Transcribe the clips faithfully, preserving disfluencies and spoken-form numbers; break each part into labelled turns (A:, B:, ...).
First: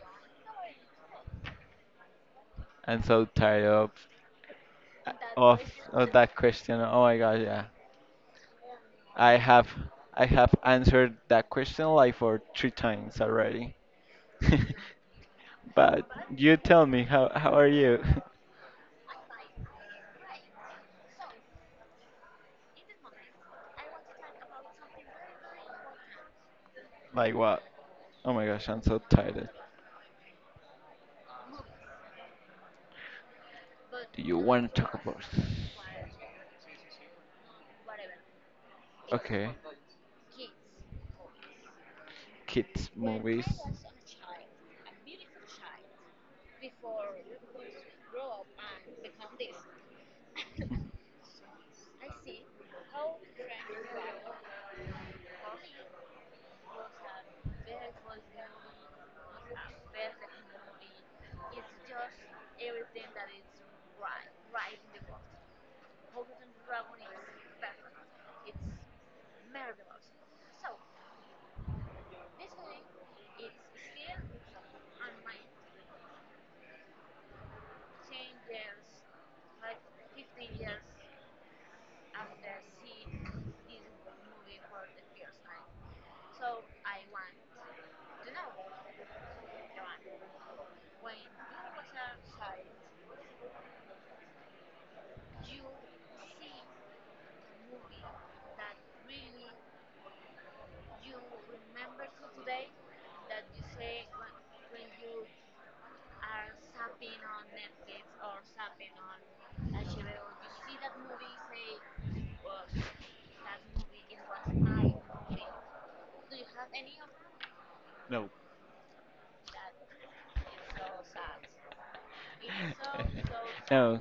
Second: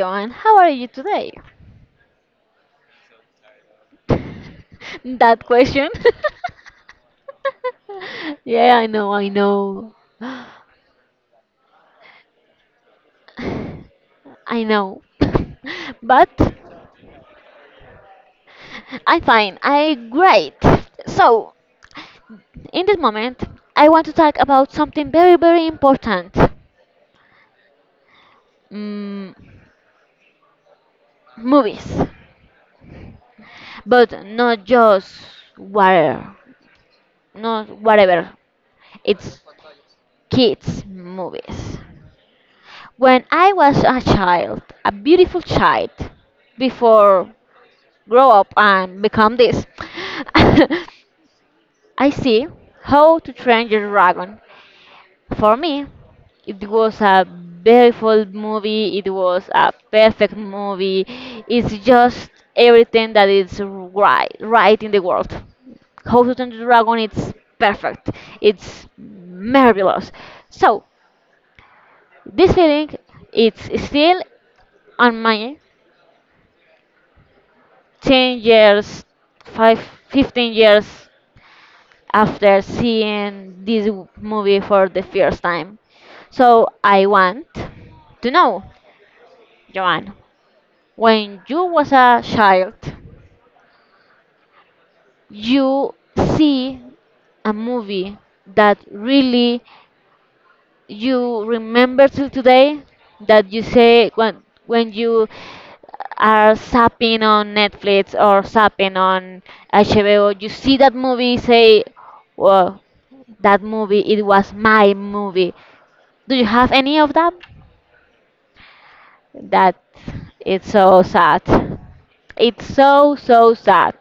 A: Joan. How are you today?
B: I'm so tired of
A: That
B: of
A: question.
B: of that question. Oh my gosh, yeah.
A: Yeah, I know, I
B: I have
A: know.
B: I have answered that question like for three times already.
A: I know.
B: But
A: But
B: you tell me how how are you?
A: I'm fine. I great. So, in this moment, I want to talk about something very, very important.
B: Like what? Oh my gosh, I'm so
A: Mm,
B: tired.
A: Movies.
B: Do
A: But
B: you
A: not
B: want to talk
A: just
B: about?
A: whatever. Not whatever. It's
B: Okay.
A: kids movies.
B: Kids
A: When
B: movies.
A: I was a child, a beautiful child, before grow up and become this, I see how to train your dragon. For me, it was a beautiful movie, it was a perfect movie, it's just everything that is right, right in the world. How to Train Your Dragon, it's perfect. It's marvelous. So this feeling, it's still on my. ten years, five, fifteen years after seeing this w- movie for the first time. So I want to know, Joanne, when you was a child, you see a movie that really you remember till today that you say when when you are zapping on Netflix or zapping on H B O, you see that movie, say, "Well, that movie it was my movie." Do you have any of that?
B: No.
A: That it's so sad. It's so so sad.
B: No.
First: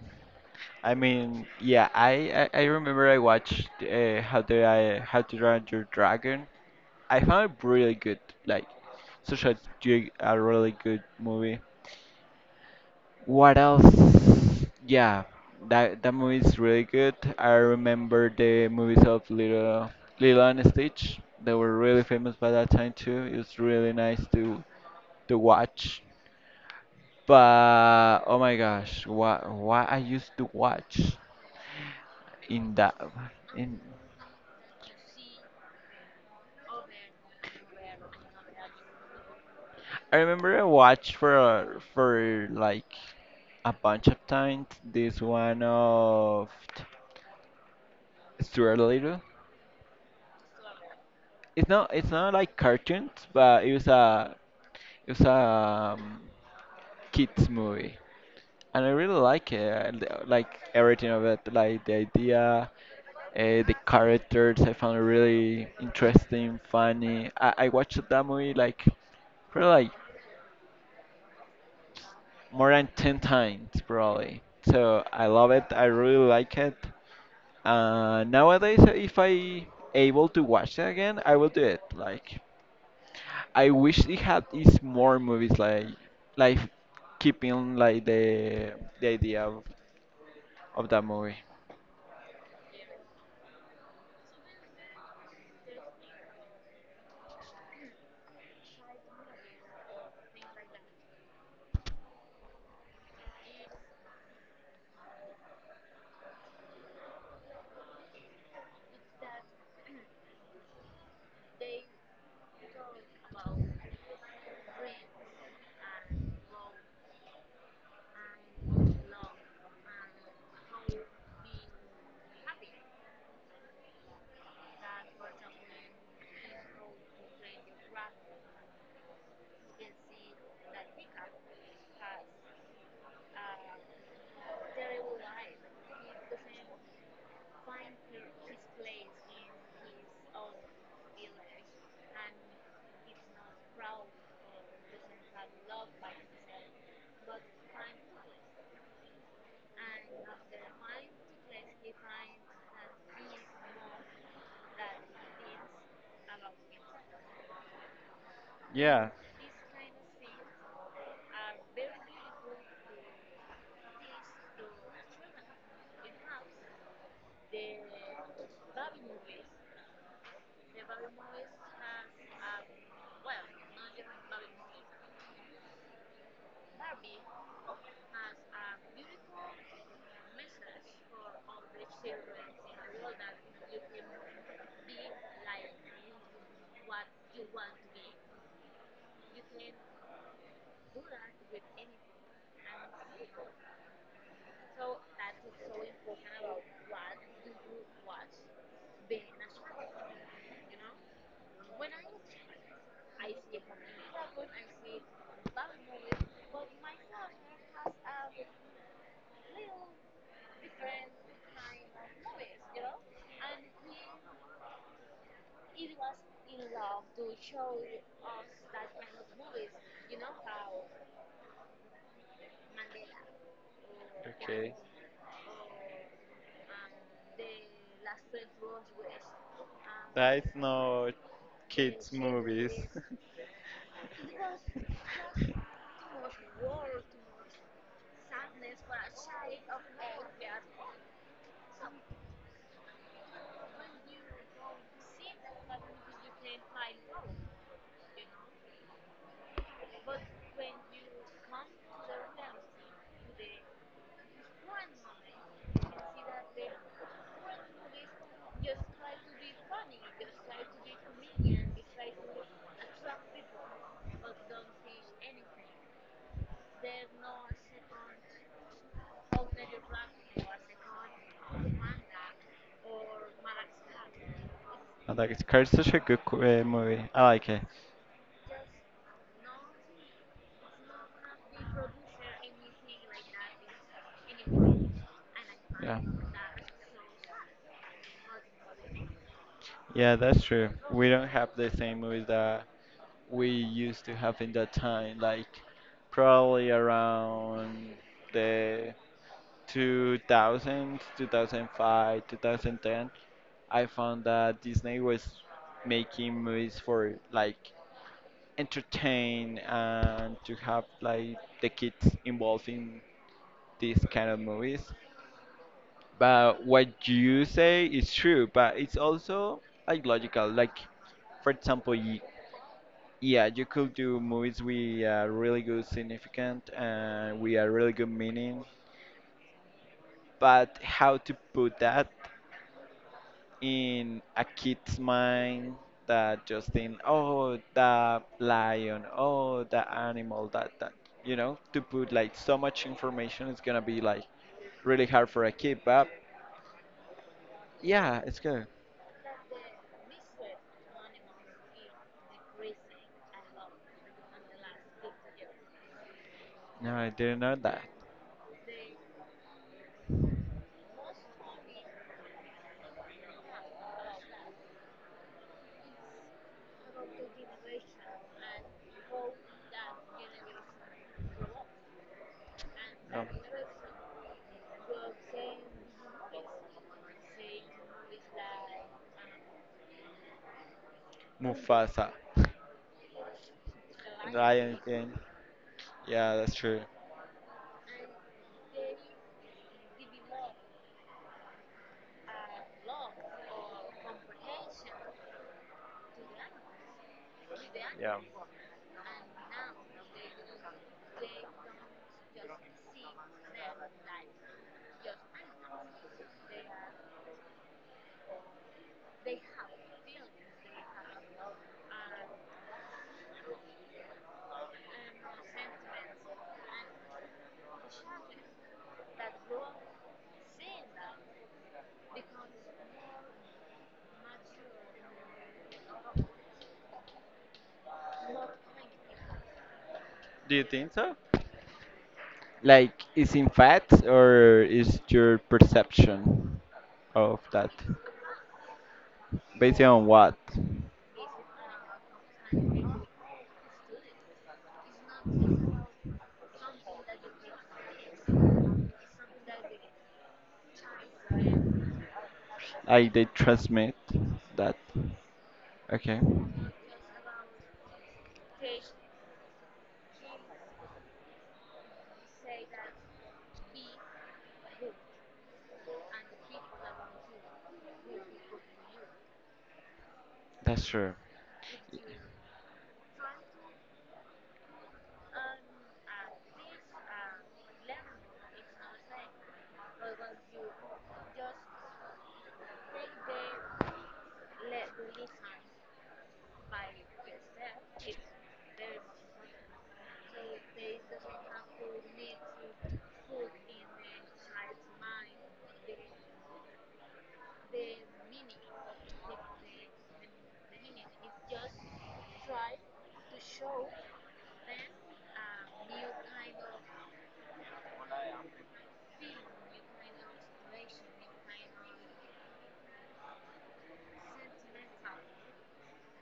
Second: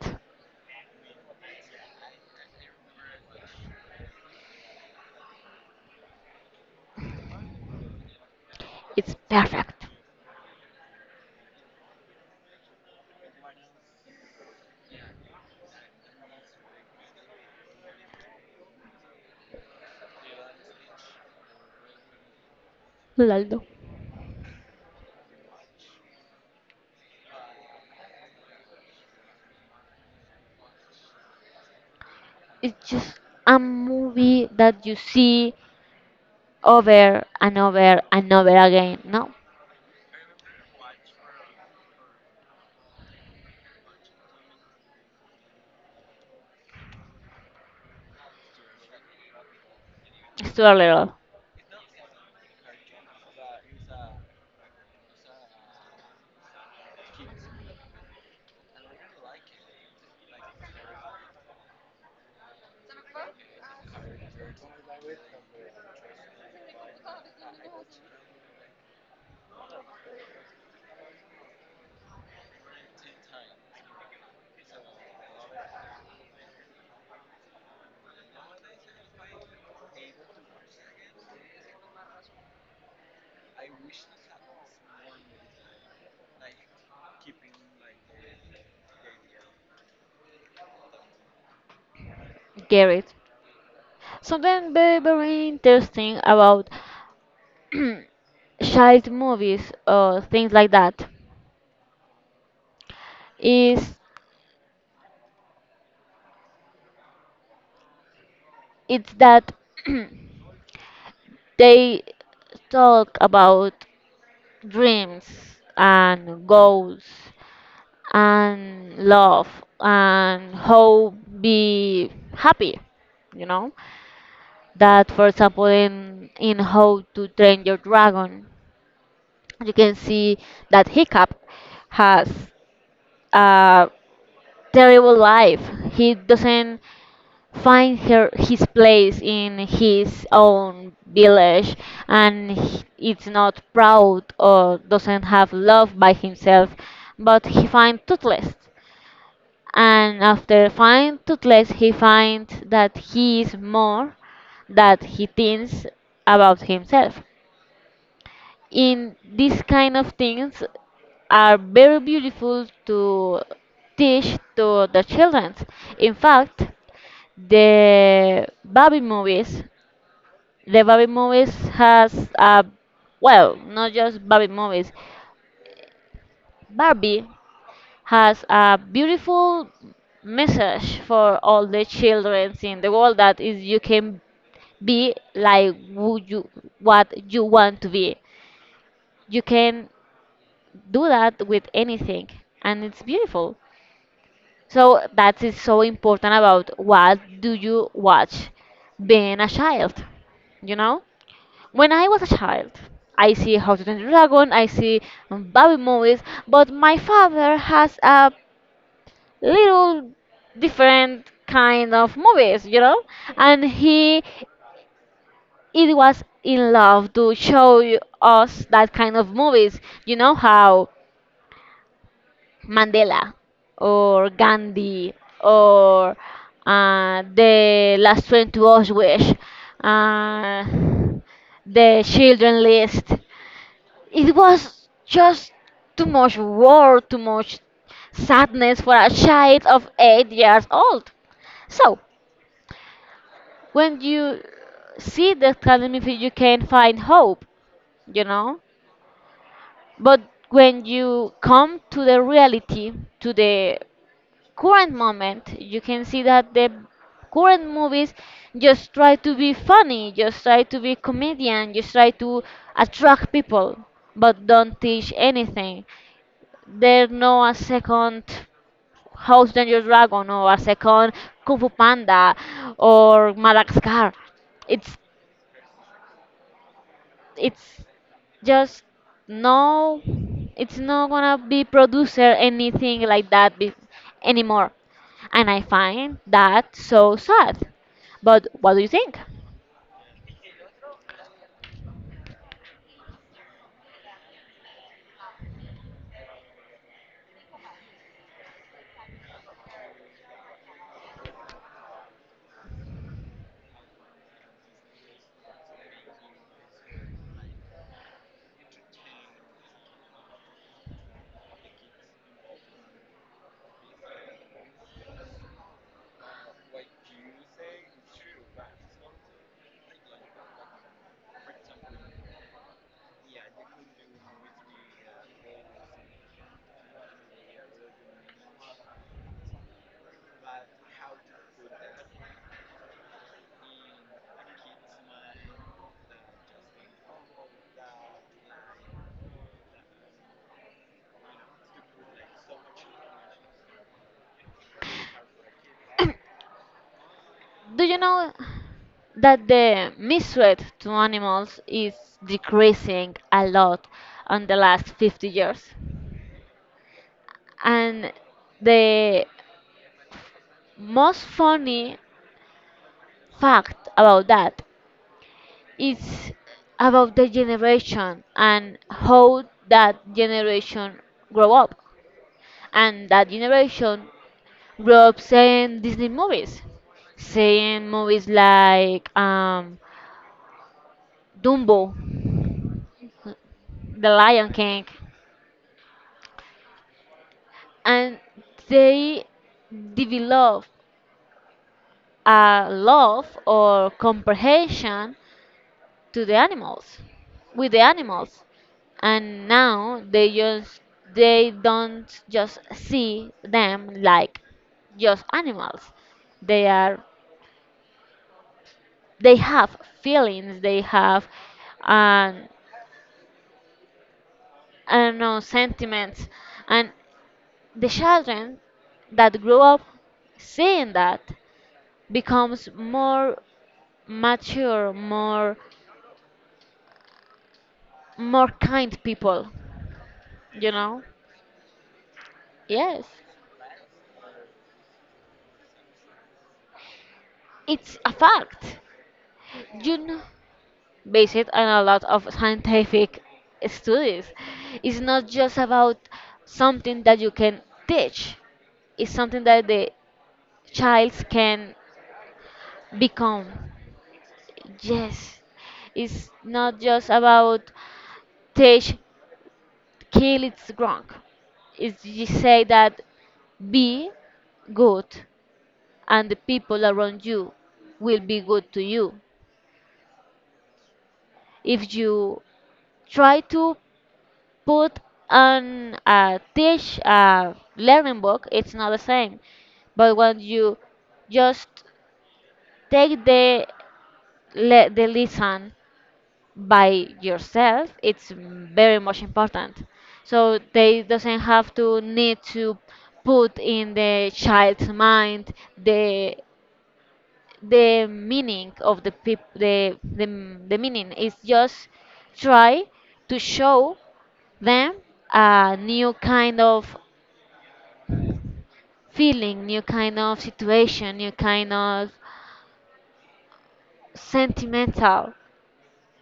B: I mean, yeah, I, I, I remember I watched uh, How to I How to Run Your Dragon. I found it really good, like
A: It's
B: such a
A: perfect.
B: ju- a really good movie. What else? Yeah, that that movie is really good. I remember the movies of Little Little and Stitch. They were really famous by that time too. It was
A: Laldo.
B: really nice to to watch. But oh my gosh, what what I used to watch in
A: It's
B: that
A: just a
B: in
A: movie that you see over and over and over again, no?
B: I remember I watched for uh, for like a bunch of times this one of Stuart Little.
A: Still a little.
B: It's not it's not like cartoons, but it was a it was a um, kids movie, and I really like it. I li- Like everything of it, like the idea, uh, the characters. I found it really interesting, funny. I, I watched that movie like. Probably like more than ten times probably. So I love it. I really like it. Uh, nowadays, if I able to watch it again, I will do it. Like I wish it had is more movies like like keeping like the the idea of, of that movie.
A: Get it. Something very, very interesting about child movies or things like that is it's that they talk about dreams and goals and love and how be happy you know that for example in in how to train your dragon. You can see that Hiccup has a terrible life. He doesn't find her his place in his own village and he- it's not proud or doesn't have love by himself but he finds toothless and after find toothless he finds that he is more that he thinks about himself
B: Yeah.
A: in these kind of things are very beautiful to teach to the children. In fact, the Barbie movies, the Barbie movies has a well, not just Barbie movies. Barbie has a beautiful message for all the children in the world that is you can be like who you what you want to be. You can do that with anything and it's beautiful so that is so important about what do you watch being a child you know when I was a child I see how to train your dragon, I see Barbie movies, but my father has a little different kind of movies you know and he it was in love to show you- us that kind of movies you know how Mandela or
B: Okay.
A: Gandhi or uh, the last train to Auschwitz,
B: That is
A: uh,
B: no
A: the
B: kids
A: children
B: movies.
A: list. It was just too much war, too much sadness for a child of eight years old. So when you see that kind of movie, you can find hope, you know. But when you come to the reality, to the current moment. You can see that the current movies just try to be funny, just try to be comedian, just try to attract people, but don't teach anything. There's no a second House Danger Dragon or a second Kung Fu Panda or Madagascar. It's
B: I like it's such a good co- uh, movie. I like it.
A: it's just no it's not gonna be producer anything like that be- anymore and I
B: Yeah.
A: find that so sad but what do you think
B: Yeah, that's true. We don't have the same movies that we used to have in that time, like probably around the two thousands, two thousand five, two thousand ten. I found that Disney was making movies for like entertain and to have like the kids involved in these kind of movies. But what you say is true, but it's also like logical. Like, for example, y- yeah, you could do movies with a really good significant and with a really good meaning, but how to put that in a kid's mind that just think, oh, the lion, oh, the animal, that, that, you know, to put like so much information is gonna be like really hard for a kid, but
A: do you
B: yeah,
A: know
B: it's good.
A: that the misread to animals is decreasing a lot on the last fifty years
B: No, I didn't know that.
A: and the most funny fact about that. It's about the generation and how that generation grow up. And
B: Um,
A: that generation grew up seeing Disney movies, seeing movies like um, Dumbo,
B: Mufasa,
A: The Lion
B: Lion
A: King,
B: King. Yeah, that's true.
A: and they develop a love or comprehension to the animals with the
B: Yeah.
A: animals and now they just they don't just see them like just animals they are they have feelings they have um, I don't know sentiments and the children that grow up seeing that becomes more mature more more kind people
B: Do you
A: you
B: think
A: know
B: so? Like,
A: yes
B: is in fact or is your perception of that?
A: it's a fact
B: Based
A: you
B: on
A: know,
B: what?
A: based on a lot of scientific studies. It's not just about something that you can teach, it's something that the child can
B: I did
A: become.
B: transmit that.
A: Yes,
B: Okay,
A: it's not just about teach, kill, it's wrong. It's you say that be good and the people around you will be good to you.
B: that's true.
A: If you try to put on a teach a learning book, it's not the same. But when you just take the le- the lesson by yourself, it's very much important. So they doesn't have to need to put in the child's mind the the meaning of the peop- the, the the meaning. It's just try to show them a new kind of feeling, new kind of situation, new kind of sentimental.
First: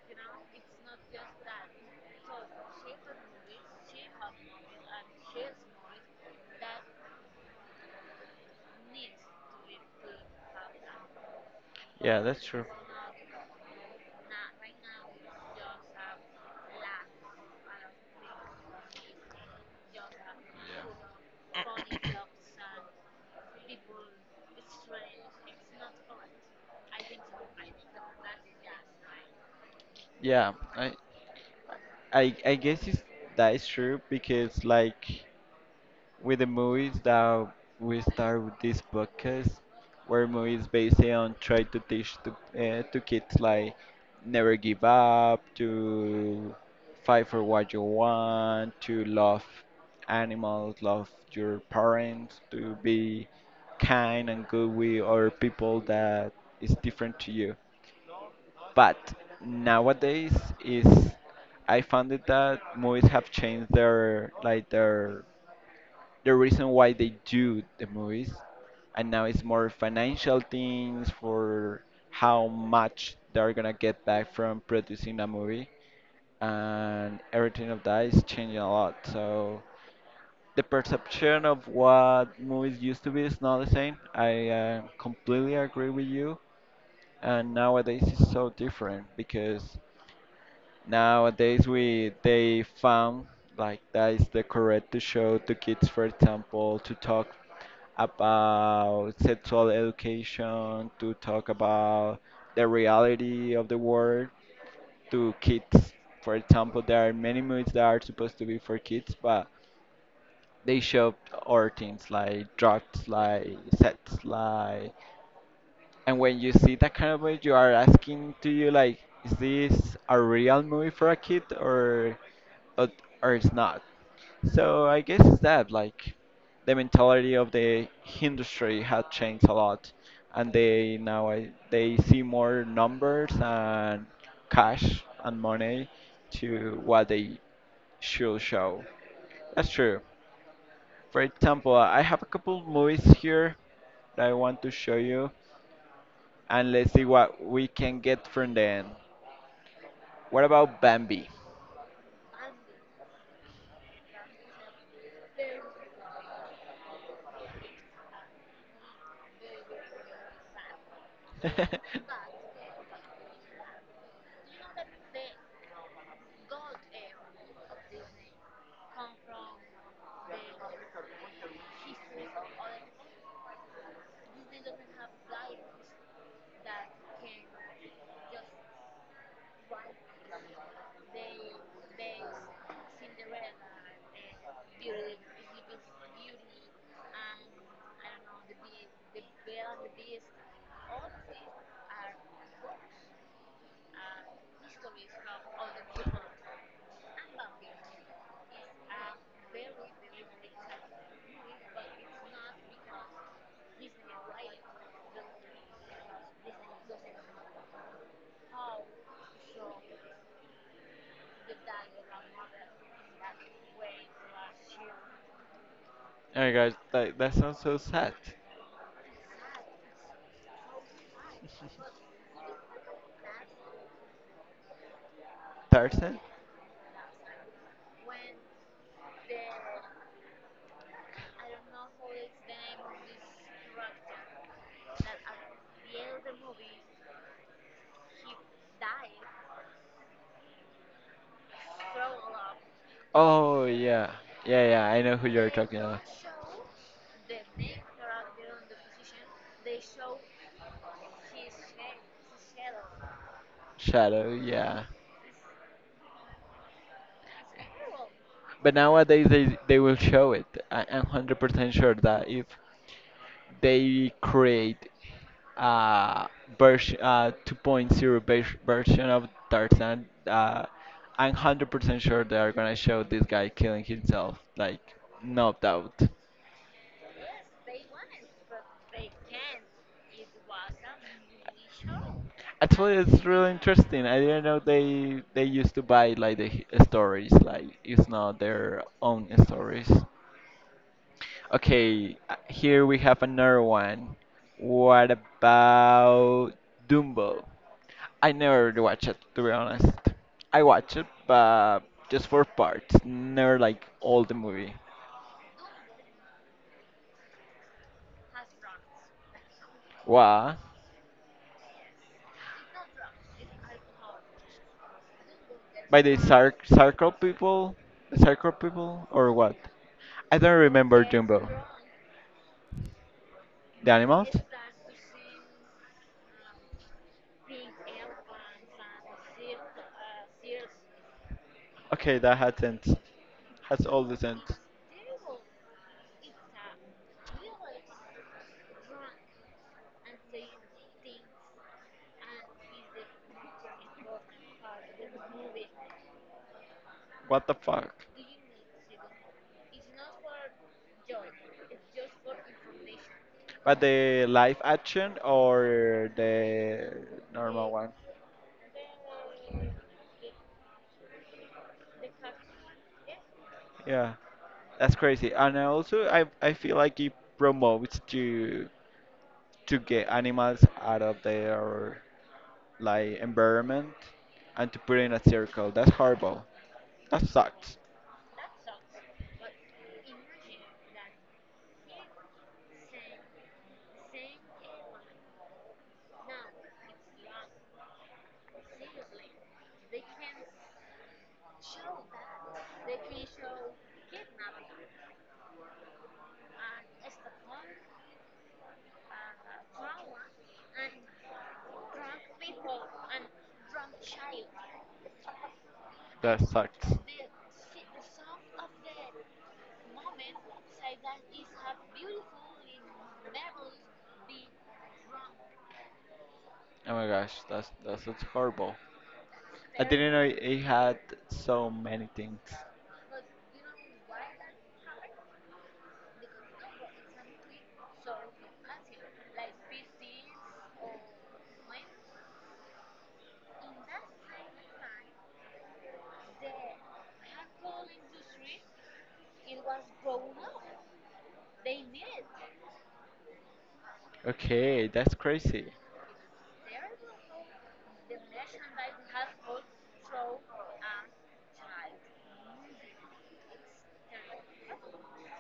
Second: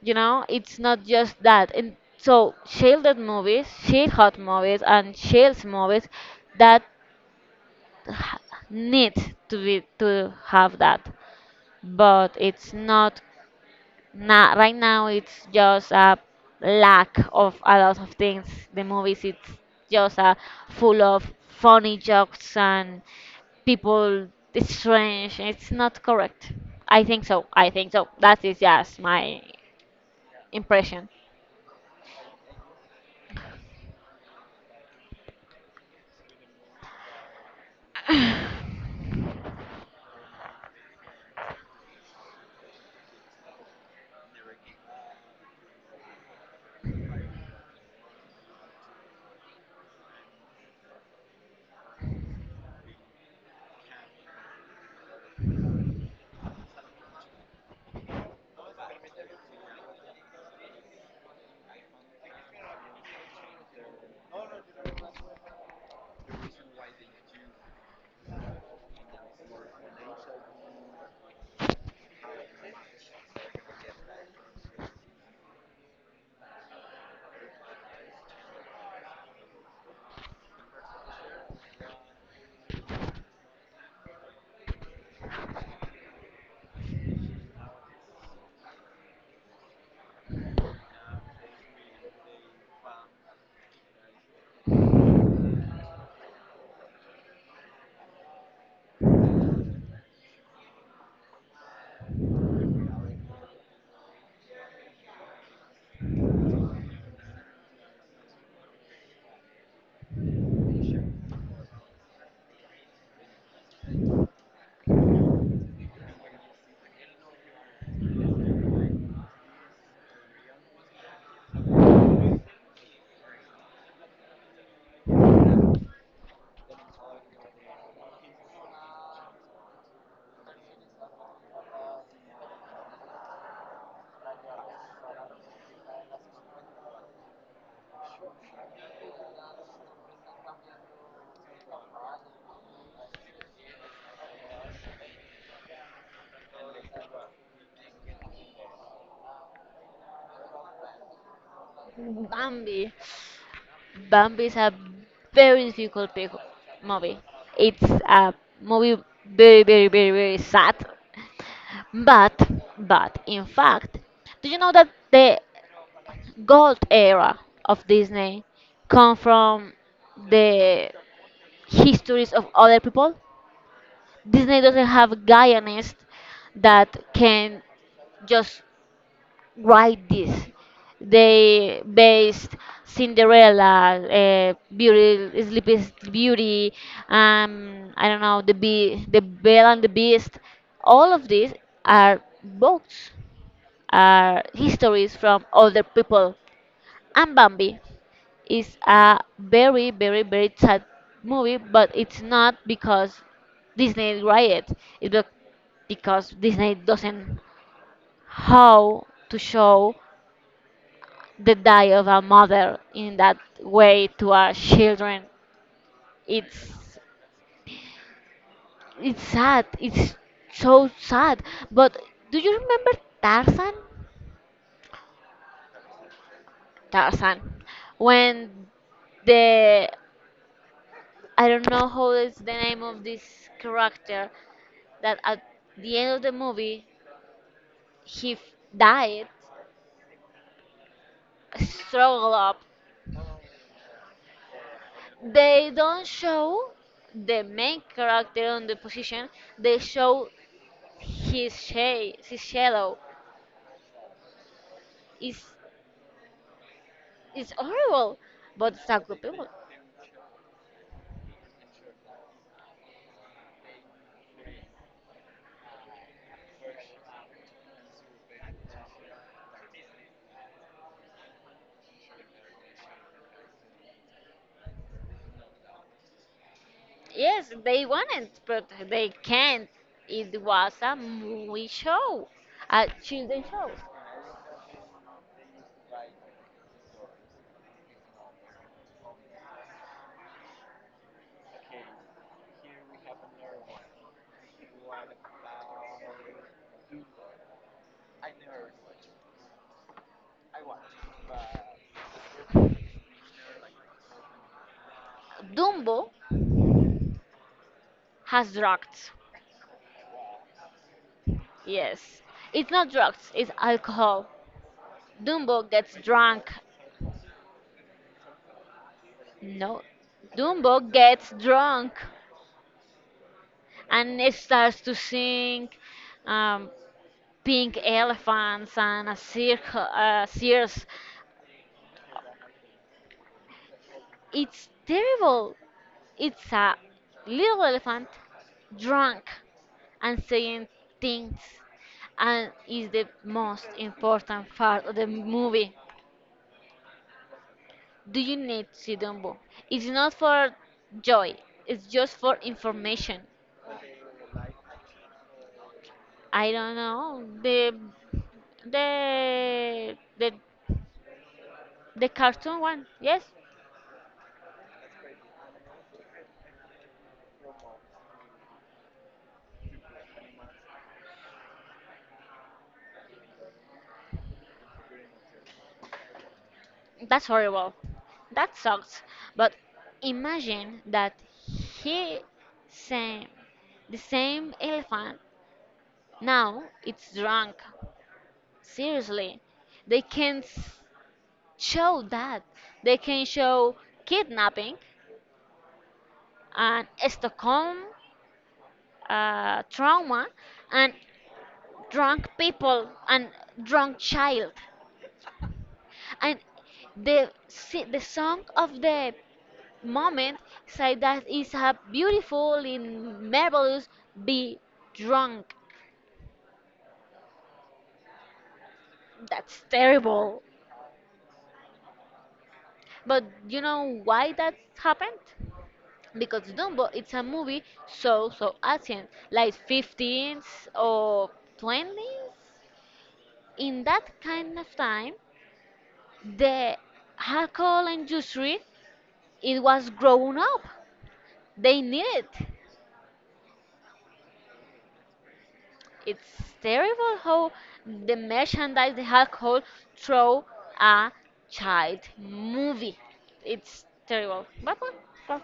A: You know, it's not just that. And so, shielded movies, shield hot movies, and shields movies that h- need to be to have that,
B: Yeah,
A: but
B: that's true.
A: it's not. Not right now. It's just a lack of a lot of things. The movies, it's just a full of funny jokes and people it's strange it's not correct I think so I think so that is just my
B: Yeah, I,
A: impression.
B: I, I guess it's, that is true because like with the movies that we start with this podcast, where movies based on try to teach to, uh, to kids like never give up, to fight for what you want, to love animals, love your parents, to be kind and good with other people that is different to you. But nowadays is I found it that movies have changed their like their the reason why they do the movies and now it's more financial things for how much they're gonna get back from producing a movie and everything of that is changing a lot, so the perception of what movies used to be is not the same. I uh, completely agree with you, and nowadays it's so different because nowadays, we they found like that is the correct to show to kids, for example, to talk about sexual education, to talk about the reality of the world to kids. For example, there are many movies that are supposed to be for kids, but they show other things like drugs, like sex, like and when you see that kind of movie, you are asking to you like, is this a real movie for a kid or or, or it's not? So I guess it's that like the mentality of the industry had changed a lot, and they now I- they see more numbers and cash and money to what they should show. That's true. For example, I have a couple movies here that I want to show you, and let's see what we can get from them. What about Bambi?
A: Bambi, bambi is a very difficult pic- movie. It's a movie very, very, very, very sad
B: Oh
A: but but in fact do you know that the gold era of Disney come from the histories of other people. Disney doesn't have a Guyanist that can just write this. They based Cinderella, uh, Beauty, Sleepy Beauty, um, I don't know, the Be the Belle and the Beast. All of these are books, are histories from other people, and Bambi is a very, very, very sad movie, but it's not because Disney write it. It's bec- because Disney doesn't how to show the die of a mother in that way to our children.
B: my gosh,
A: It's
B: that, that sounds so sad.
A: it's sad. It's so sad. But do you remember Tarzan?
B: Tarzan?
A: Tarzan, when the I don't know how is the name of this character, that at the end of the movie he f- died struggle up.
B: Oh, yeah. Yeah, yeah, I know who you're
A: They
B: talking about.
A: don't show the main character on the position, they show his shade his shadow
B: Shadow, yeah.
A: is it's horrible but
B: But
A: it's a good
B: nowadays
A: people.
B: they, they will show it. I, I'm one hundred percent sure that if they create a version, uh, 2.0 vers- version of Tarzan. Uh, I'm one hundred percent sure they are gonna show this guy killing himself, like no doubt.
A: Yes they wanted but they can't. It was a movie show, a
B: Actually, it's
A: children
B: really
A: show.
B: interesting. I didn't know they they used to buy like the h- stories, like it's not their own stories. Okay, uh, here we have another one. What about Dumbo? I never watched it, to be honest. I watched it, but just for parts, never like all the movie.
A: Dumbo has drugs.
B: What?
A: Yes it's not drugs it's alcohol. Dumbo gets
B: By the
A: drunk.
B: Sar Sarko people? The Sarko people? Or what?
A: No,
B: I don't
A: Dumbo
B: remember
A: gets
B: Dumbo.
A: drunk
B: The
A: and
B: animals?
A: it starts to sing um, pink elephants and a circle, uh, circus.
B: Okay, that happens. Has all the sense.
A: It's terrible. It's a little elephant drunk and saying things, and is the most important part of the movie.
B: What the fuck?
A: Do you need to see Dumbo? It's not for joy. It's just for information.
B: But the live action or
A: I don't
B: the
A: know
B: normal
A: the
B: one?
A: the the the cartoon one. Yes,
B: Yeah, that's crazy. And I also I I feel like it promotes to to get animals out of their like environment and to put it in a circle. That's horrible. That
A: that's horrible.
B: sucks.
A: That sucks. But imagine that he same the same elephant now it's drunk. Seriously, they can s- show that. They can show kidnapping and Stockholm uh, trauma and drunk people and drunk child. And
B: That sucks.
A: the si- the song of the moment say that it's a beautiful and marvelous be drunk.
B: Oh my gosh, that's that's, that's horrible.
A: That's
B: I didn't know it
A: terrible
B: it had so many things.
A: but you know why that happened, because Dumbo it's a movie so so ancient like fifteens or twenties. In that kind of time the alcohol industry it was growing up, they need it.
B: Okay, that's crazy.
A: It's terrible how the merchandise, the alcohol, throw a child movie. It's terrible. But well, well,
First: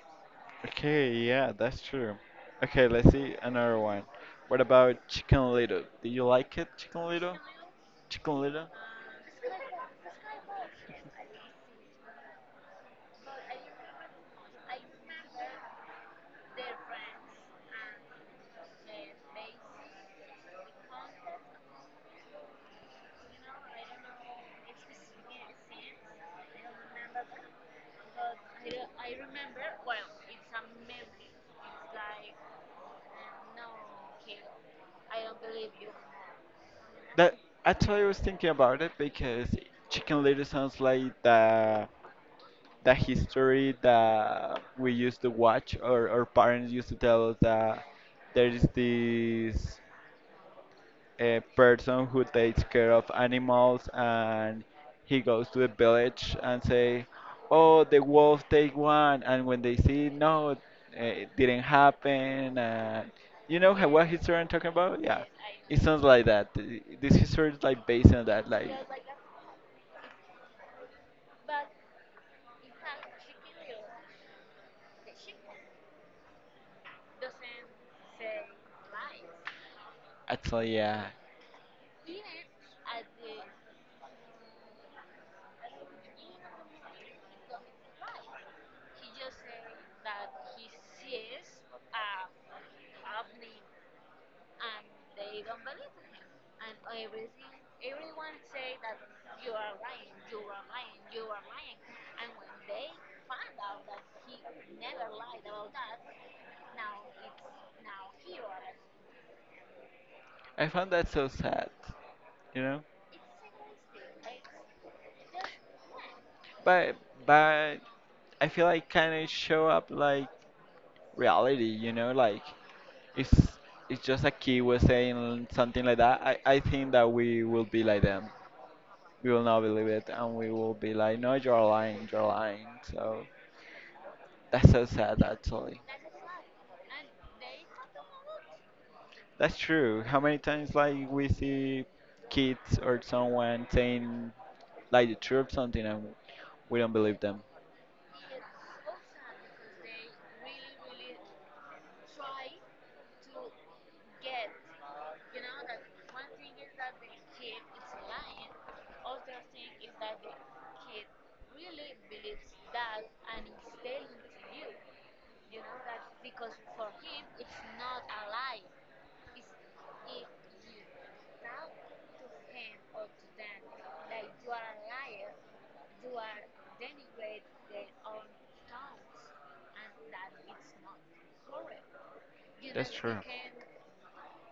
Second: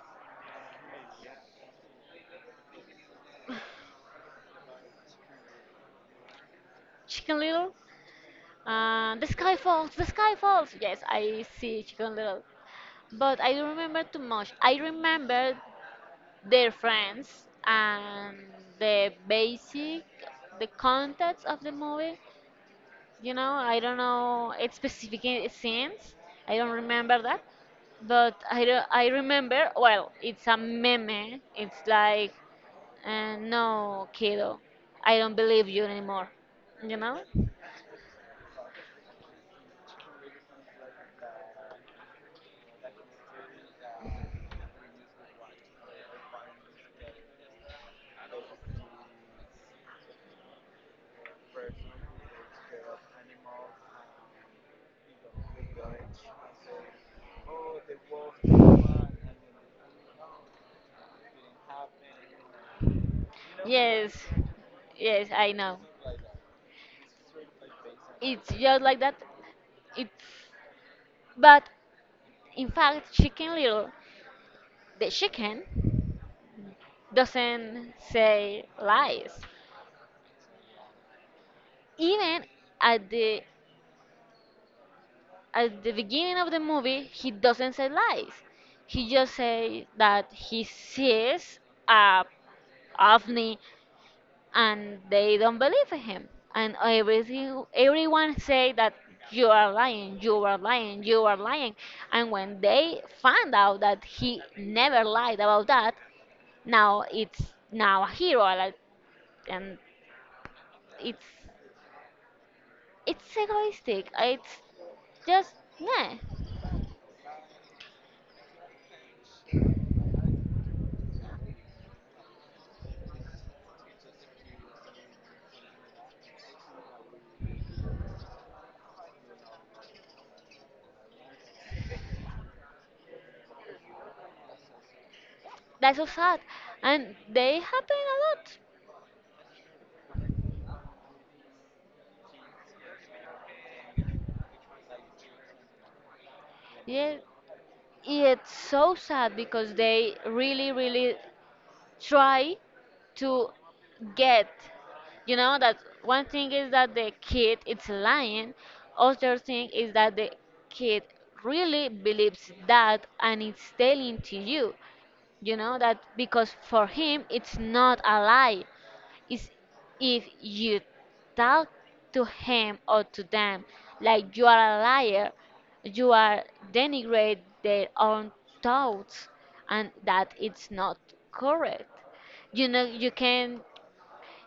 B: Okay, yeah, that's true. Okay, let's see another one. What about Chicken Little? Do you like it, Chicken Little?
A: Chicken Little,
B: Chicken Little?
A: uh, the sky falls, the sky falls. Yes, I see Chicken Little, but I don't remember too much. I remember their friends and the basic, the context of the movie. You know, I don't know its specific i- scenes. I don't remember that, but I re- I remember. Well, it's a meme. It's like, uh, no, kiddo, I don't believe you anymore. You know?
B: That actually I was thinking about it because Chicken Little sounds like the the history that we used to watch or our parents used to tell us that there is this a person who takes care of animals, and he goes to the village and say, oh, the wolf take one, and when they see no, uh, it didn't happen, and you know how, what
A: Yes,
B: history I'm talking about? Yeah,
A: yes, I
B: it
A: know.
B: sounds like that. Th- this history is like based on that,
A: It's
B: like
A: just like that. It's but in fact, Chicken Little, the chicken, doesn't say lies.
B: actually yeah.
A: Even at the at the beginning of the movie he doesn't say lies. He just says that he sees a ovni and they don't believe him and everything everyone say that you are lying, you are lying, you are lying, and when they found out that he never lied about that now it's now a hero like, and
B: I found that so
A: it's
B: sad, you know.
A: it's egoistic it's just nah.
B: But but I feel like kind of show up like reality, you know, like it's it's just a kid was saying something like that. I, I think that we will be like them. We will not believe it, and we will be like, no, you're lying, you're lying. So that's so sad, actually.
A: That's so sad. And they happen a lot.
B: That's true. How many times like we see kids or someone saying like the truth something, and we don't believe
A: Yeah.
B: them.
A: Yeah, it's so sad because they really, really try to get. You know, that one thing is that the kid is lying. Other thing is that the kid really believes that and it's telling to you. You know, that because for him it's not a lie. Is, if you talk to him or to them like you are a liar, you are denigrate their own thoughts, and that it's not correct. You know,
B: That's
A: you
B: true.
A: can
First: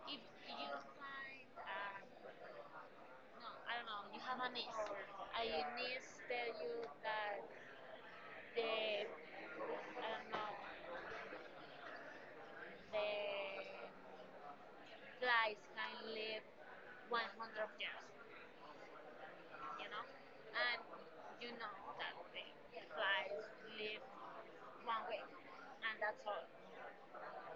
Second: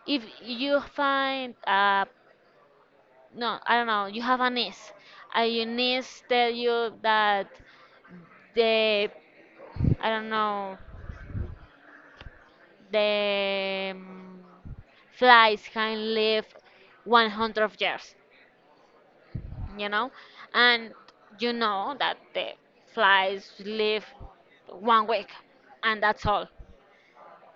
A: if you find uh no, I don't know, you have a niece, and your niece tell you that the I don't know the um, flies can live one hundred years you know and you know that the flies live one week and that's all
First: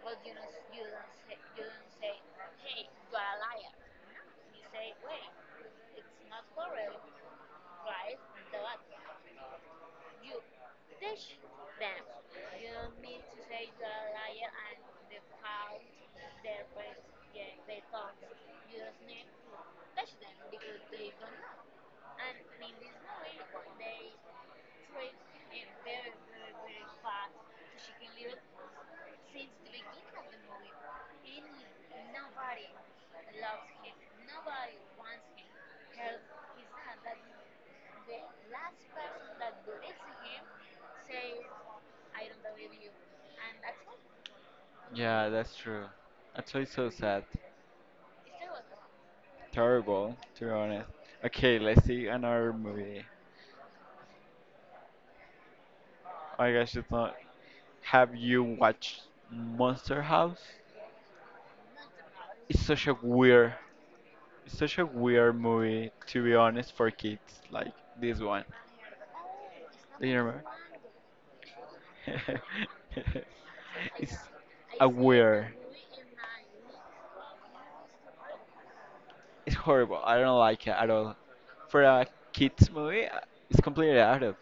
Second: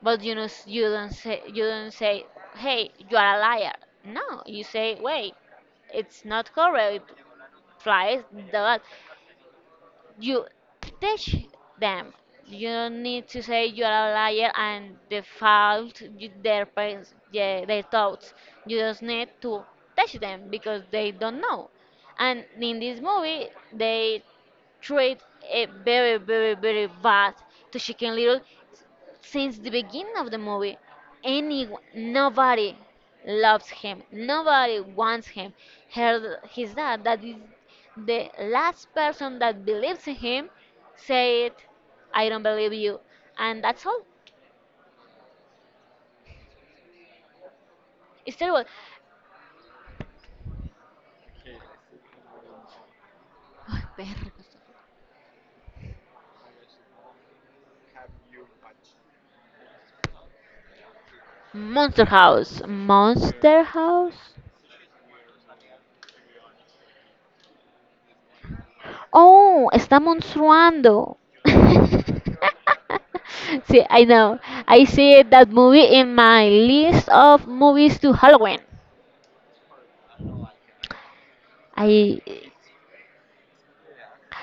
A: but you know s- you don't say you don't say hey you are a liar, no you say wait it's not correct flies do that. You teach them. You don't need to say you're a liar and default you- their pres- yeah, their thoughts. You just need to teach them because they don't know. And in this movie, they treat it very, very, very bad to Chicken Little since the beginning of the movie, any nobody loves him. Nobody wants him. Her, his dad, that is the last person that believes in him, said, "I don't believe you," and that's all.
B: Yeah, that's true. Actually, so sad.
A: It's terrible.
B: Terrible, to be honest. Okay, let's see another movie.
A: Ay, perros.
B: Oh my gosh, it's not. Have you watched Monster House?
A: Monster House.
B: It's such a weird,
A: Monster House.
B: it's such a weird movie to be honest for kids like this one.
A: Oh, está
B: Do you remember?
A: monstruando. See, I
B: It's
A: know. I
B: a
A: see that
B: weird.
A: movie in my list of movies to Halloween.
B: It's horrible. I don't like it at all. For a
A: I it,
B: kids movie, uh, it's completely out of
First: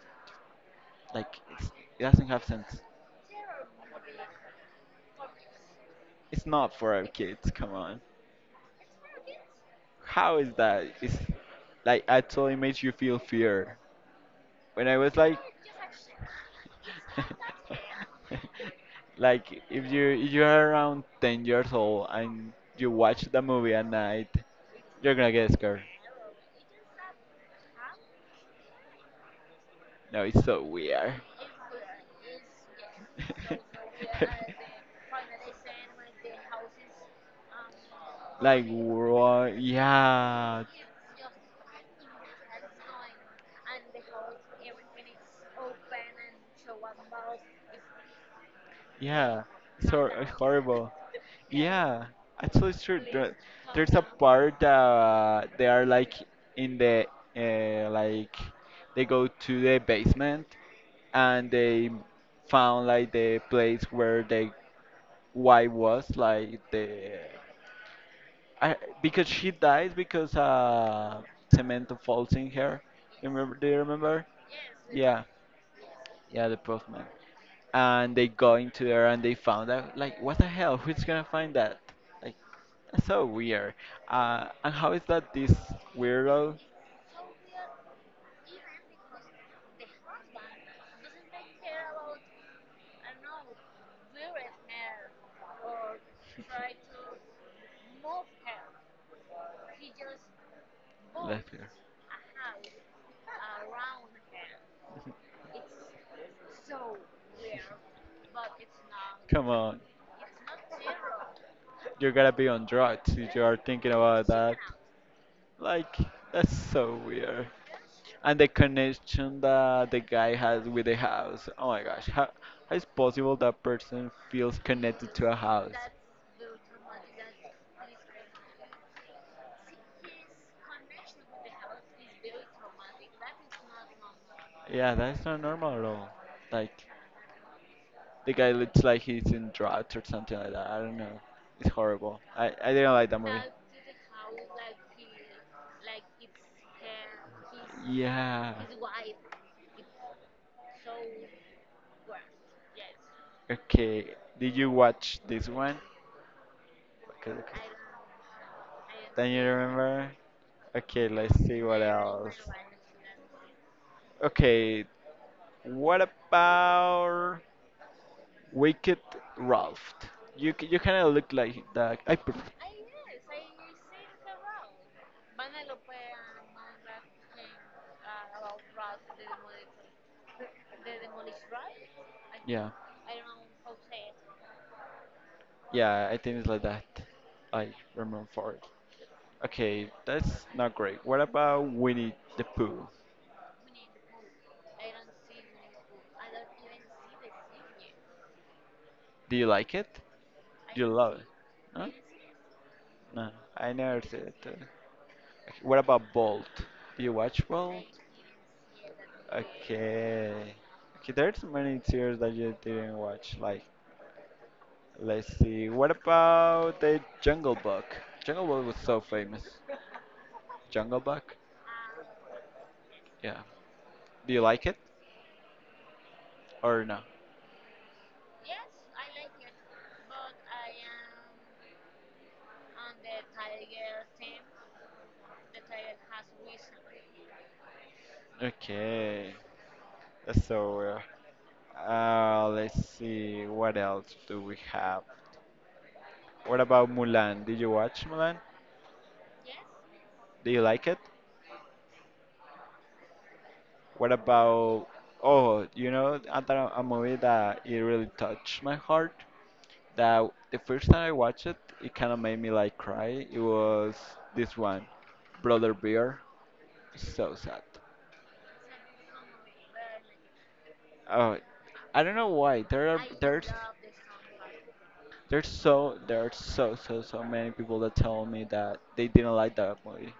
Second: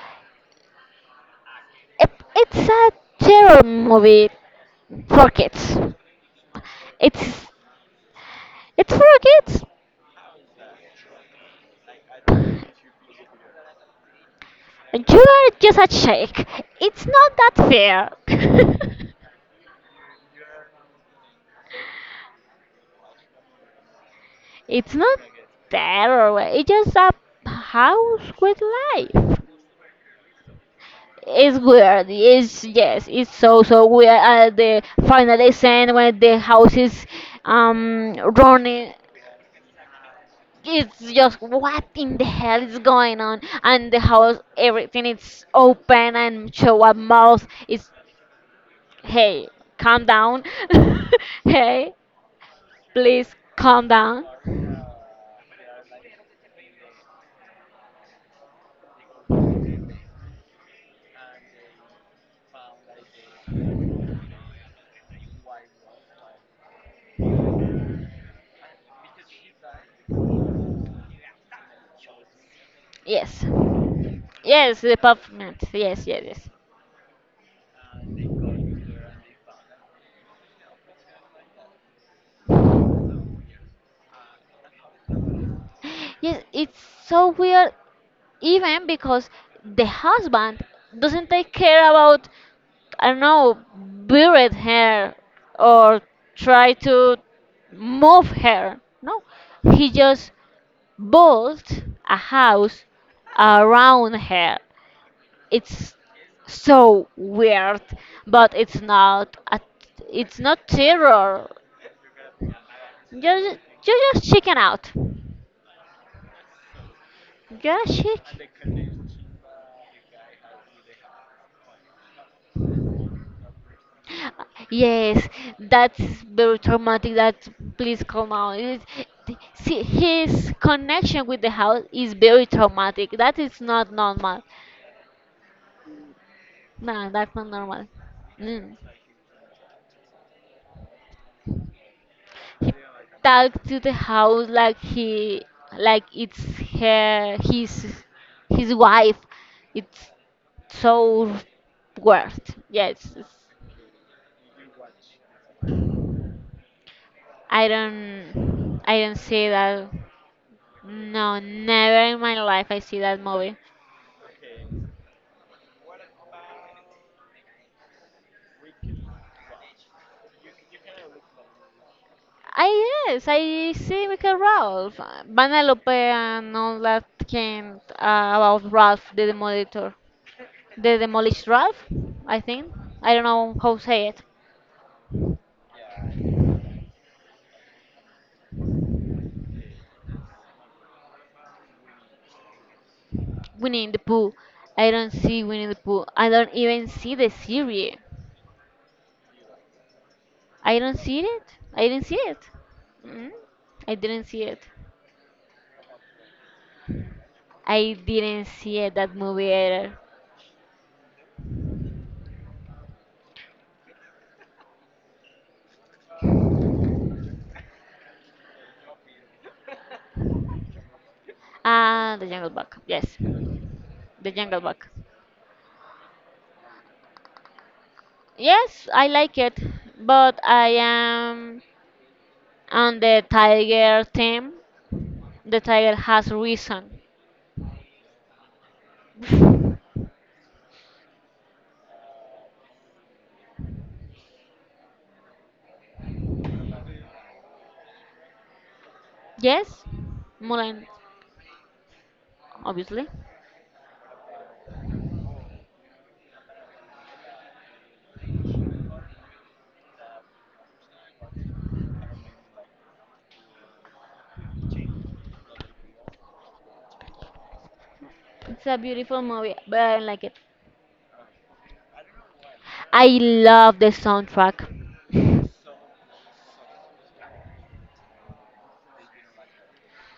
B: like it's, it doesn't have
A: it's
B: sense.
A: a terror movie for kids.
B: It's not for our
A: It's
B: kids. Come on.
A: it's for kids.
B: How is that? It's like actually makes you feel fear. When I was
A: You
B: like
A: are just a shake. It's not that fair.
B: like if you if you're around ten years old and you watch the movie at night,
A: It's
B: you're
A: not
B: gonna get scared.
A: terror. It's just a house with life.
B: No, it's so weird.
A: It's weird. It's yes. It's so so weird. At the final scene when the house is um
B: Like
A: running,
B: what? Yeah.
A: it's just what in the hell is going on, and the house, everything is open and show a mouth. It's,
B: Yeah,
A: hey,
B: so
A: calm
B: uh,
A: down.
B: horrible.
A: Hey,
B: Yeah, actually, it's true. There-
A: please, calm
B: There's a
A: down.
B: part that they are like in the uh, like they go to the basement, and they found like the place where the wife was like the I, because she dies because uh cement falls in her.
A: Yes,
B: Remember? Do you remember?
A: yes, the
B: Yeah,
A: apartment. Yes, yes,
B: yeah,
A: yes,
B: the postman, and they go into there and they found out like what the hell. Who's gonna find that? Like, that's so weird. Uh, and how is that this
A: yes,
B: weirdo
A: it's so weird, even because the husband doesn't take care about, I don't know, buried her or try to move her. No, he just
B: left here?
A: built a house around her. It's so weird, but it's not
B: Come
A: a,
B: on,
A: it's not terror.
B: you're gonna be on drugs if you are
A: Just
B: thinking
A: you just
B: about that.
A: chicken out.
B: Like, that's so weird.
A: Just
B: And the
A: chick.
B: connection that the guy has with the house. Oh my gosh, how, how is possible that person feels connected to
A: Yes,
B: a house?
A: that's very traumatic. That, please come out. It, see, his connection with the house is very traumatic. That is not normal.
B: Yeah, that's not normal at all. Like,
A: No, that's not normal.
B: the guy
A: Mm.
B: looks like he's in drugs or something like that. I don't know. It's horrible. I, I
A: He
B: didn't like that movie.
A: talked to the house like he, like it's her, his,
B: Yeah.
A: his wife. It's so worst. Yes, it's—
B: Okay. Did you watch this one? Okay, okay.
A: I don't, I don't
B: Then you
A: see that.
B: remember? Okay, let's
A: No,
B: see what
A: never in
B: else.
A: my life I see that movie.
B: Okay, what about Wicked Ralph? You c- you kind of look like that. I prefer.
A: I yes, I see Michael Ralph, Vanellope, and all that came uh, about Ralph the Demolitor, the Demolished Ralph, I
B: Yeah.
A: think. I don't know how to say it.
B: Yeah, I think it's like that. I remember for it. Okay, that's not great. What about Winnie the Pooh?
A: Winnie the Pooh. I don't see Winnie the Pooh. I don't even see the series.
B: Do you like it?
A: I
B: Do you
A: don't
B: love
A: see
B: it?
A: it. I
B: No?
A: didn't see it.
B: No,
A: Mm,
B: I
A: I
B: never see
A: didn't see
B: it.
A: it.
B: Uh. What about Bolt? Do you watch Bolt?
A: I didn't see it, that movie either.
B: Okay. Okay, there's many series that you didn't watch. Like, let's see. What about the Jungle Book? Jungle Book was so famous. Jungle Book?
A: Ah, The Jungle Book. Yes.
B: Yeah.
A: The
B: Do you
A: Jungle
B: like it
A: Book.
B: or no?
A: Yes, I like it, but I am on the tiger team. The tiger has reason.
B: Okay. That's so weird. Uh, let's see, what else do we have? What about Mulan? Did you watch Mulan?
A: Yes,
B: Do you like
A: Mulan,
B: it?
A: obviously.
B: What about, oh, you know, another a movie that it really touched my heart. That the first time I watched it, it kind of made me like cry. It was this one, Brother Bear. So sad.
A: It's a beautiful movie, but I don't like it.
B: Oh, I don't know why. There are
A: I
B: there's
A: love the soundtrack.
B: there's so there's so so so many people that tell me that they didn't like that movie.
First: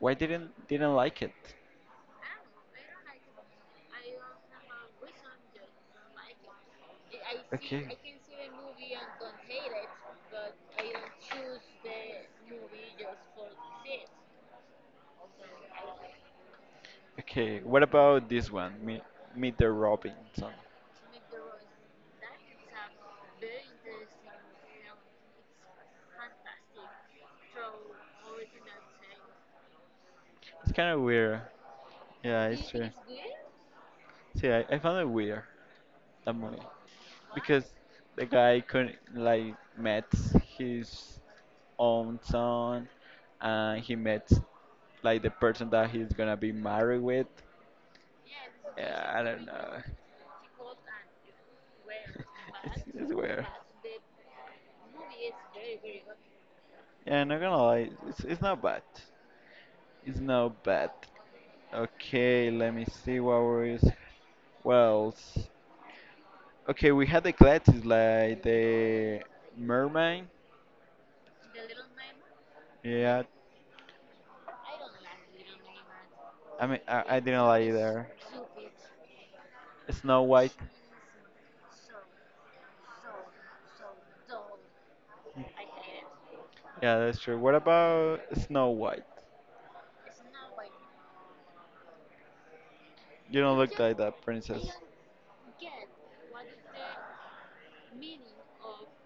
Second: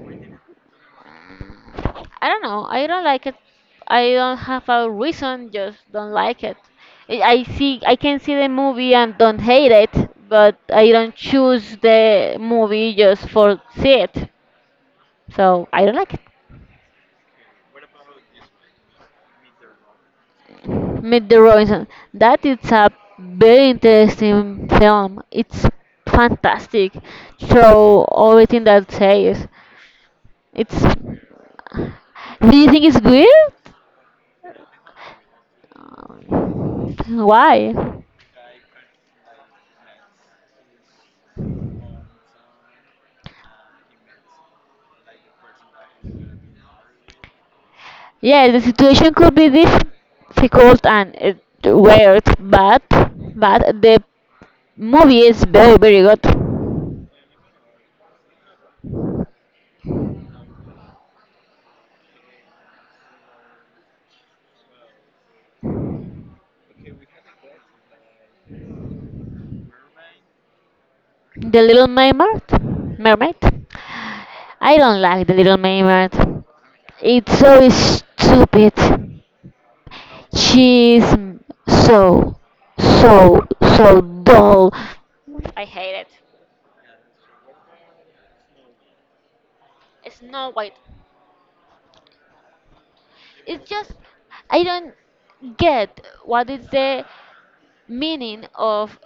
B: Why didn't didn't like it?
A: I don't know. I don't like it. I don't have a reason. Just don't like it. I I see.
B: Okay.
A: I can see the movie and don't hate it, but I don't choose the movie just for see it. So I don't like it.
B: Okay. What about this one? Meet Meet the Robinson.
A: Meet the Robinson. That is a very interesting film. It's fantastic. So everything that says,
B: It's
A: it's.
B: kind of weird. Yeah.
A: Do you
B: It's
A: think it's good?
B: see, I, I found it weird that movie
A: Um,
B: because
A: why?
B: the guy couldn't like met his own son, and he met like the person that he's gonna be married with.
A: Yeah, the
B: Yeah,
A: situation
B: I
A: could
B: don't
A: be
B: know.
A: difficult and it weird, but
B: This is weird.
A: but the movie is very very good.
B: Yeah, not gonna lie. It's, it's not bad. It's not bad. Okay, let me see what was well. s- Okay, we had the Gladys, like the mermaid.
A: The Little Mermaid,
B: Yeah,
A: Mermaid. I don't like the Little Mermaid.
B: I mean I, I
A: It's
B: didn't like
A: so
B: either.
A: stupid.
B: Snow White.
A: She's so so so dull. I hate it.
B: Yeah, that's true. What about Snow White?
A: It's Snow White.
B: You don't
A: It's
B: look
A: just
B: like that
A: I
B: princess.
A: don't get what is the meaning of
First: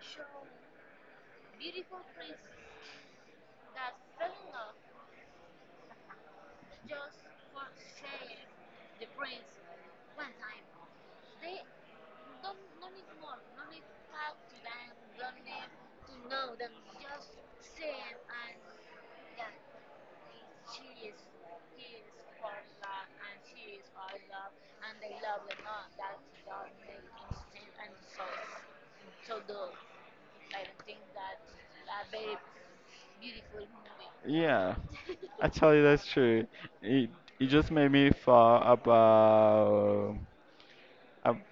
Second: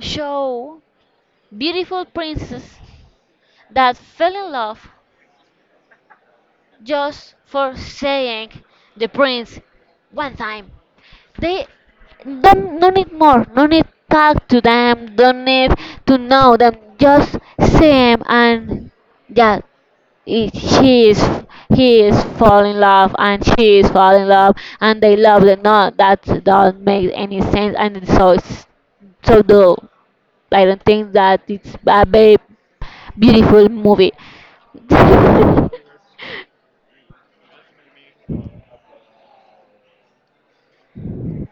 A: show beautiful princess that fell in love just for saying the prince one time. They don't, do need more, no need talk to them, don't need to know them, just see 'em and yeah, it— she is he is fall in love and she is fall in love and they love the not that doesn't make any sense and it's so it's so dull. I don't think that it's a very beautiful movie.
B: Yeah, actually that's true. It it just made me thought about about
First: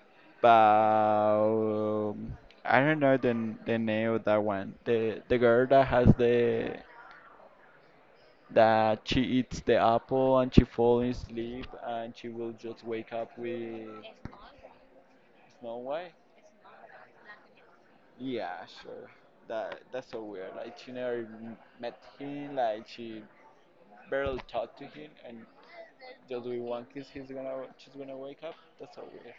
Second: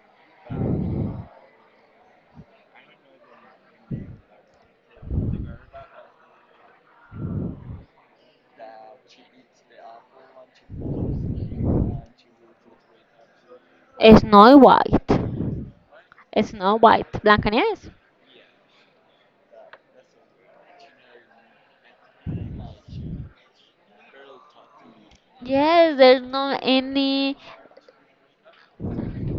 B: um, I don't know the the name of that one. The the girl that has the that she eats the apple and she falls in sleep and she will just wake up with
A: Snow White.
B: Snow White.
A: Snow White, black. Yes,
B: Yeah, sure. That that's so weird. Like she never m- met him. Like she barely talked to him, and
A: yes, there's
B: just
A: no
B: with one kiss, he's
A: any.
B: gonna she's gonna wake up. That's so weird.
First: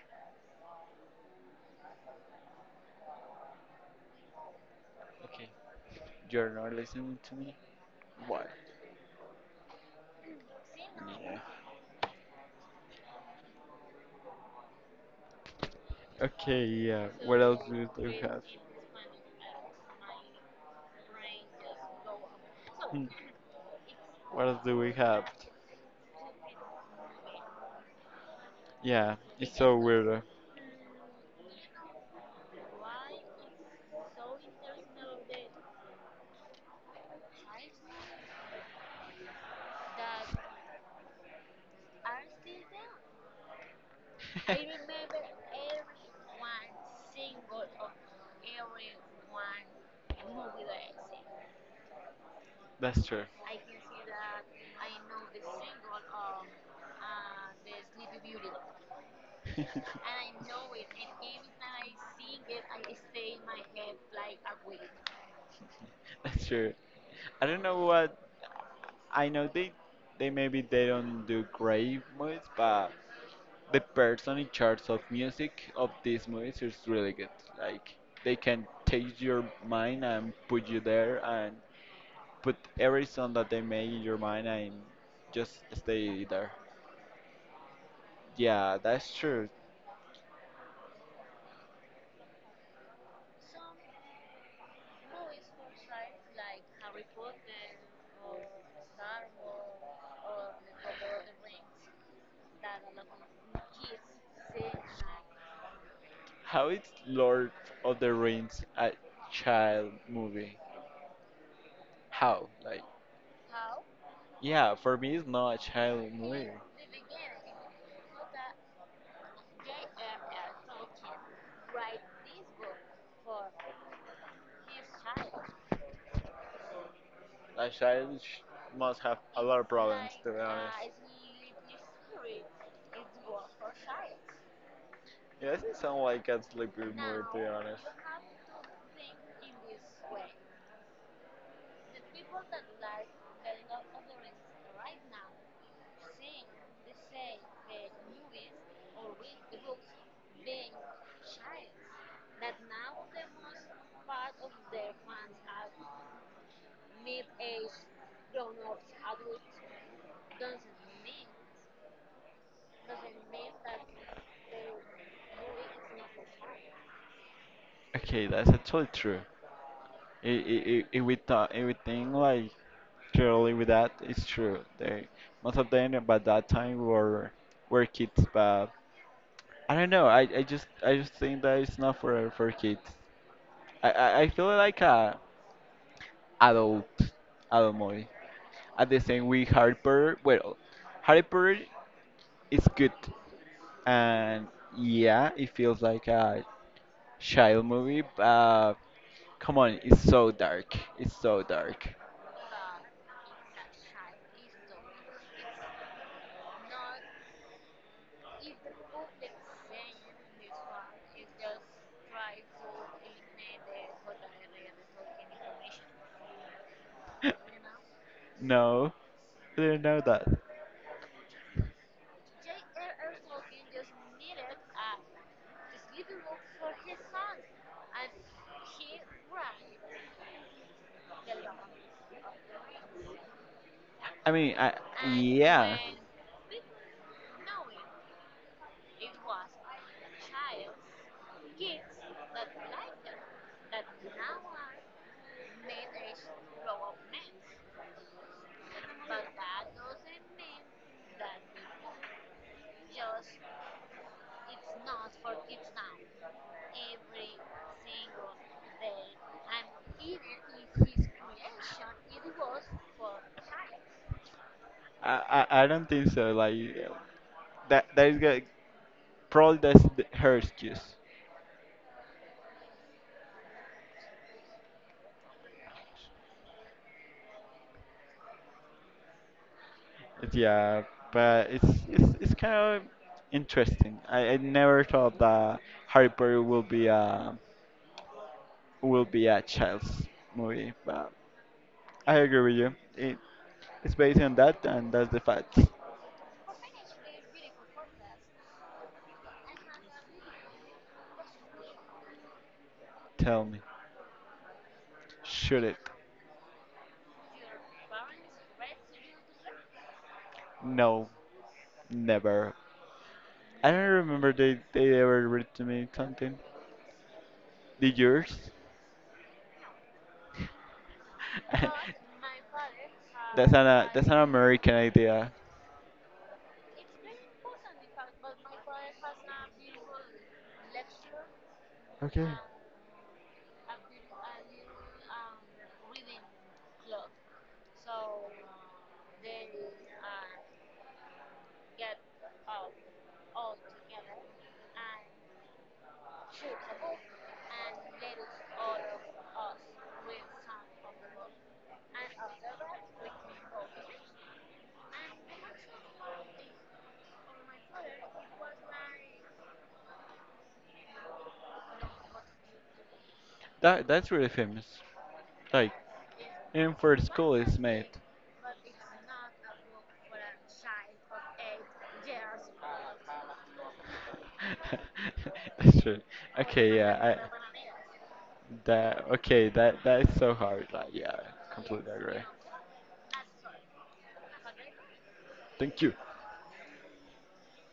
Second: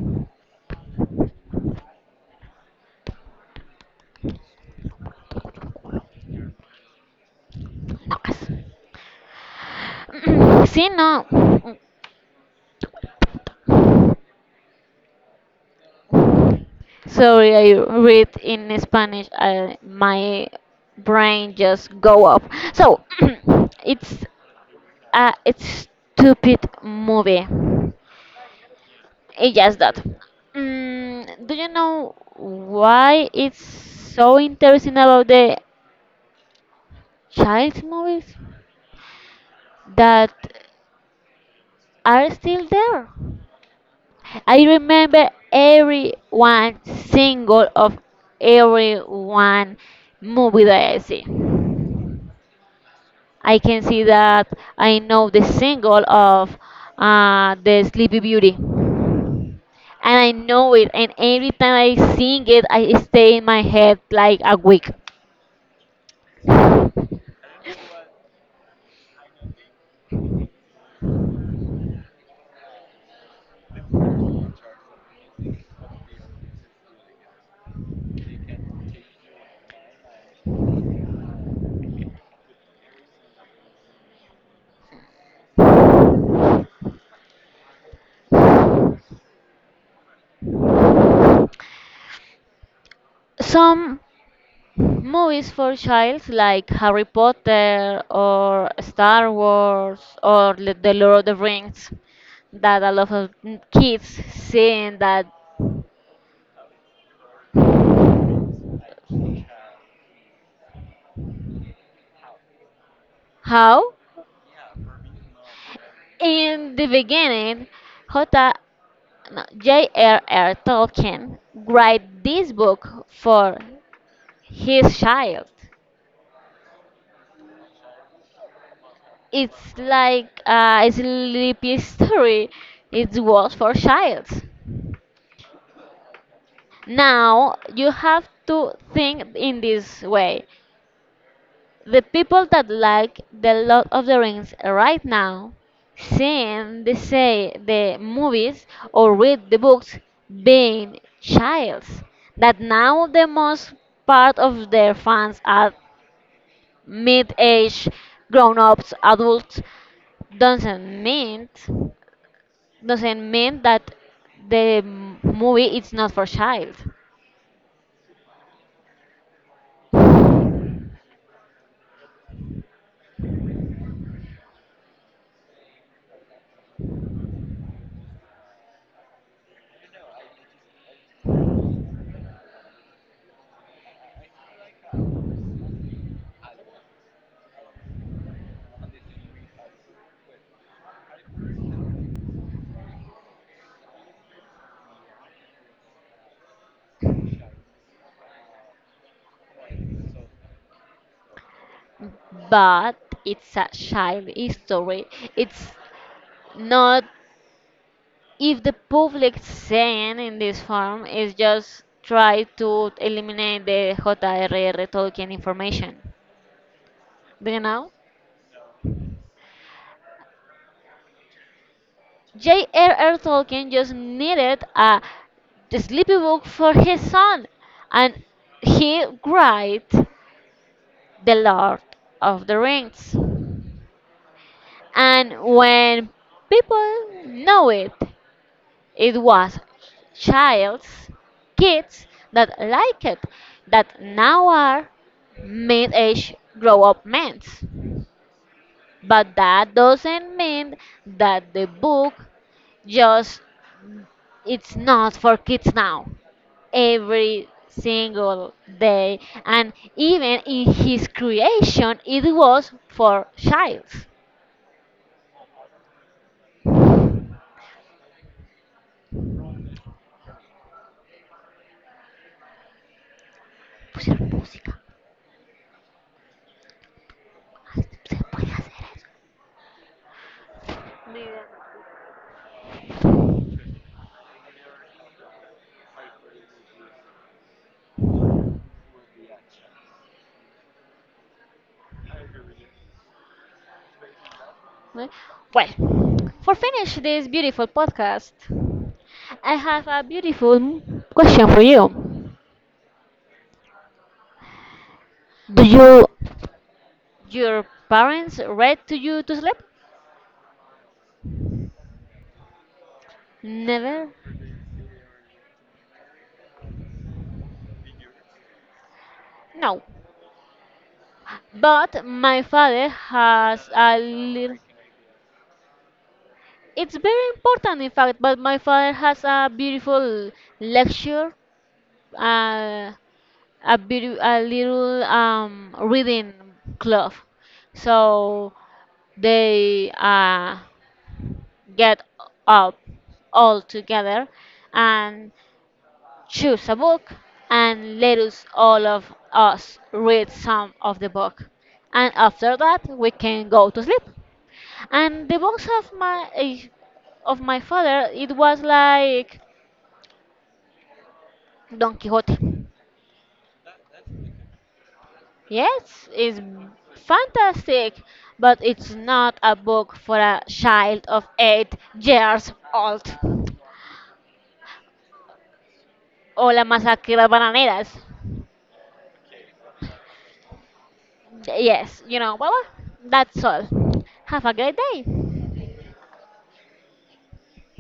B: Okay, you're not listening to me.
A: Nokas.
B: Why?
A: Sí, no.
B: Yeah. Okay. Yeah. What
A: Sorry,
B: else
A: I
B: do we
A: read
B: have?
A: in Spanish. I, my brain just go off. So
B: Hmm.
A: it's
B: What else do we have?
A: a stupid movie.
B: Yeah,
A: It's
B: it's
A: just
B: so
A: that.
B: weird.
A: Mm, do you know why it's so interesting about the child movies that are still there? I remember every one single of every one movie that I see.
B: That's true.
A: I can see that I know the single of uh, the Sleepy Beauty, and I know it. And every time I sing it, I stay in my head like a week.
B: That's true. I don't know what I know they they maybe they don't do great movies, but the person in charge of music of these movies is really good. Like they can take your mind and put you there and put every song that they make in your mind and just stay there. Yeah, that's true.
A: Some movies for childs like Harry Potter or Star Wars or Le- The Lord of the Rings that a lot of n- kids seeing that
B: How is Lord of the Rings a child movie? How? Like
A: how
B: yeah, for me, it's not a child movie.
A: in the beginning J no, J R R. Tolkien write this book for his child.
B: A child sh- must have a lot of
A: It's
B: problems, to be
A: like a
B: honest.
A: sleepy story. It was for childs.
B: Yeah, it doesn't sound like a sleepy movie, to be
A: Now
B: honest.
A: you have to think in this way. The people that like the Lord of the Rings right now, seeing the say the movies or read the books being childs, that now the most part of their fans are mid-age grown-ups, adults, doesn't mean doesn't mean that the movie is not for child.
B: Okay, that's actually true. I- i- i- If we thought, if we think like clearly with that, it's true. They most of them about that time were were kids, but I don't know. I, I just I just think that it's not for for kids. I, I, I feel like a adult adult movie. At the same with Harry Potter, well, Harry Potter is good, and yeah, it feels like a child movie. But come on, it's so dark. It's so dark.
A: But it's a child history. It's not, if the public saying in this form is just try to eliminate the J R R. Tolkien information. Do you know?
B: No, I didn't know that.
A: J R R. Tolkien just needed a sleepy book for his son, and he wrote the Lord of the Rings.
B: I mean, I
A: And
B: yeah,
A: when people know it, it was child's kids that liked it that now are mid-age grown-up men. But that doesn't mean that the book just it's not for kids now. Every single day and even in his creation it was for childs.
B: I I, I don't think so. Like that that is good. Probably that's the, her excuse.
A: Pusieron música. Se puede hacer eso.
B: Yeah,
A: Mira.
B: but it's it's it's kind of interesting. I, I never thought that Harry Potter will be a will be a child's movie, but I agree with you. It it's based on that, and that's the fact.
A: Well, for finish this beautiful podcast, I have a beautiful question for you.
B: Tell me,
A: Do
B: should it?
A: you your parents read to you to sleep?
B: No, never. I don't
A: Never.
B: remember they they ever read to me something. Did yours?
A: No. But my father
B: That's an
A: has
B: uh,
A: a
B: that's an
A: little.
B: American idea.
A: It's very important, in fact. But my father has a beautiful lecture,
B: Okay.
A: uh, a beauti- a little um reading club. So they uh get up all together and choose a book and let us all of us read some of the book, and after that we can go to sleep. And the books of my eh, of my father it was like Don Quixote.
B: That that's really famous. Like.
A: Yes, it's
B: And for school is made.
A: fantastic, but it's not a book for a child of eight years old.
B: That's true.
A: O la
B: Okay, yeah,
A: masacre de
B: I
A: las bananeras.
B: that okay, that that is so hard. Like, yeah, completely
A: Yes,
B: agree.
A: you know, voila. That's all. Have a great day.
B: Thank you.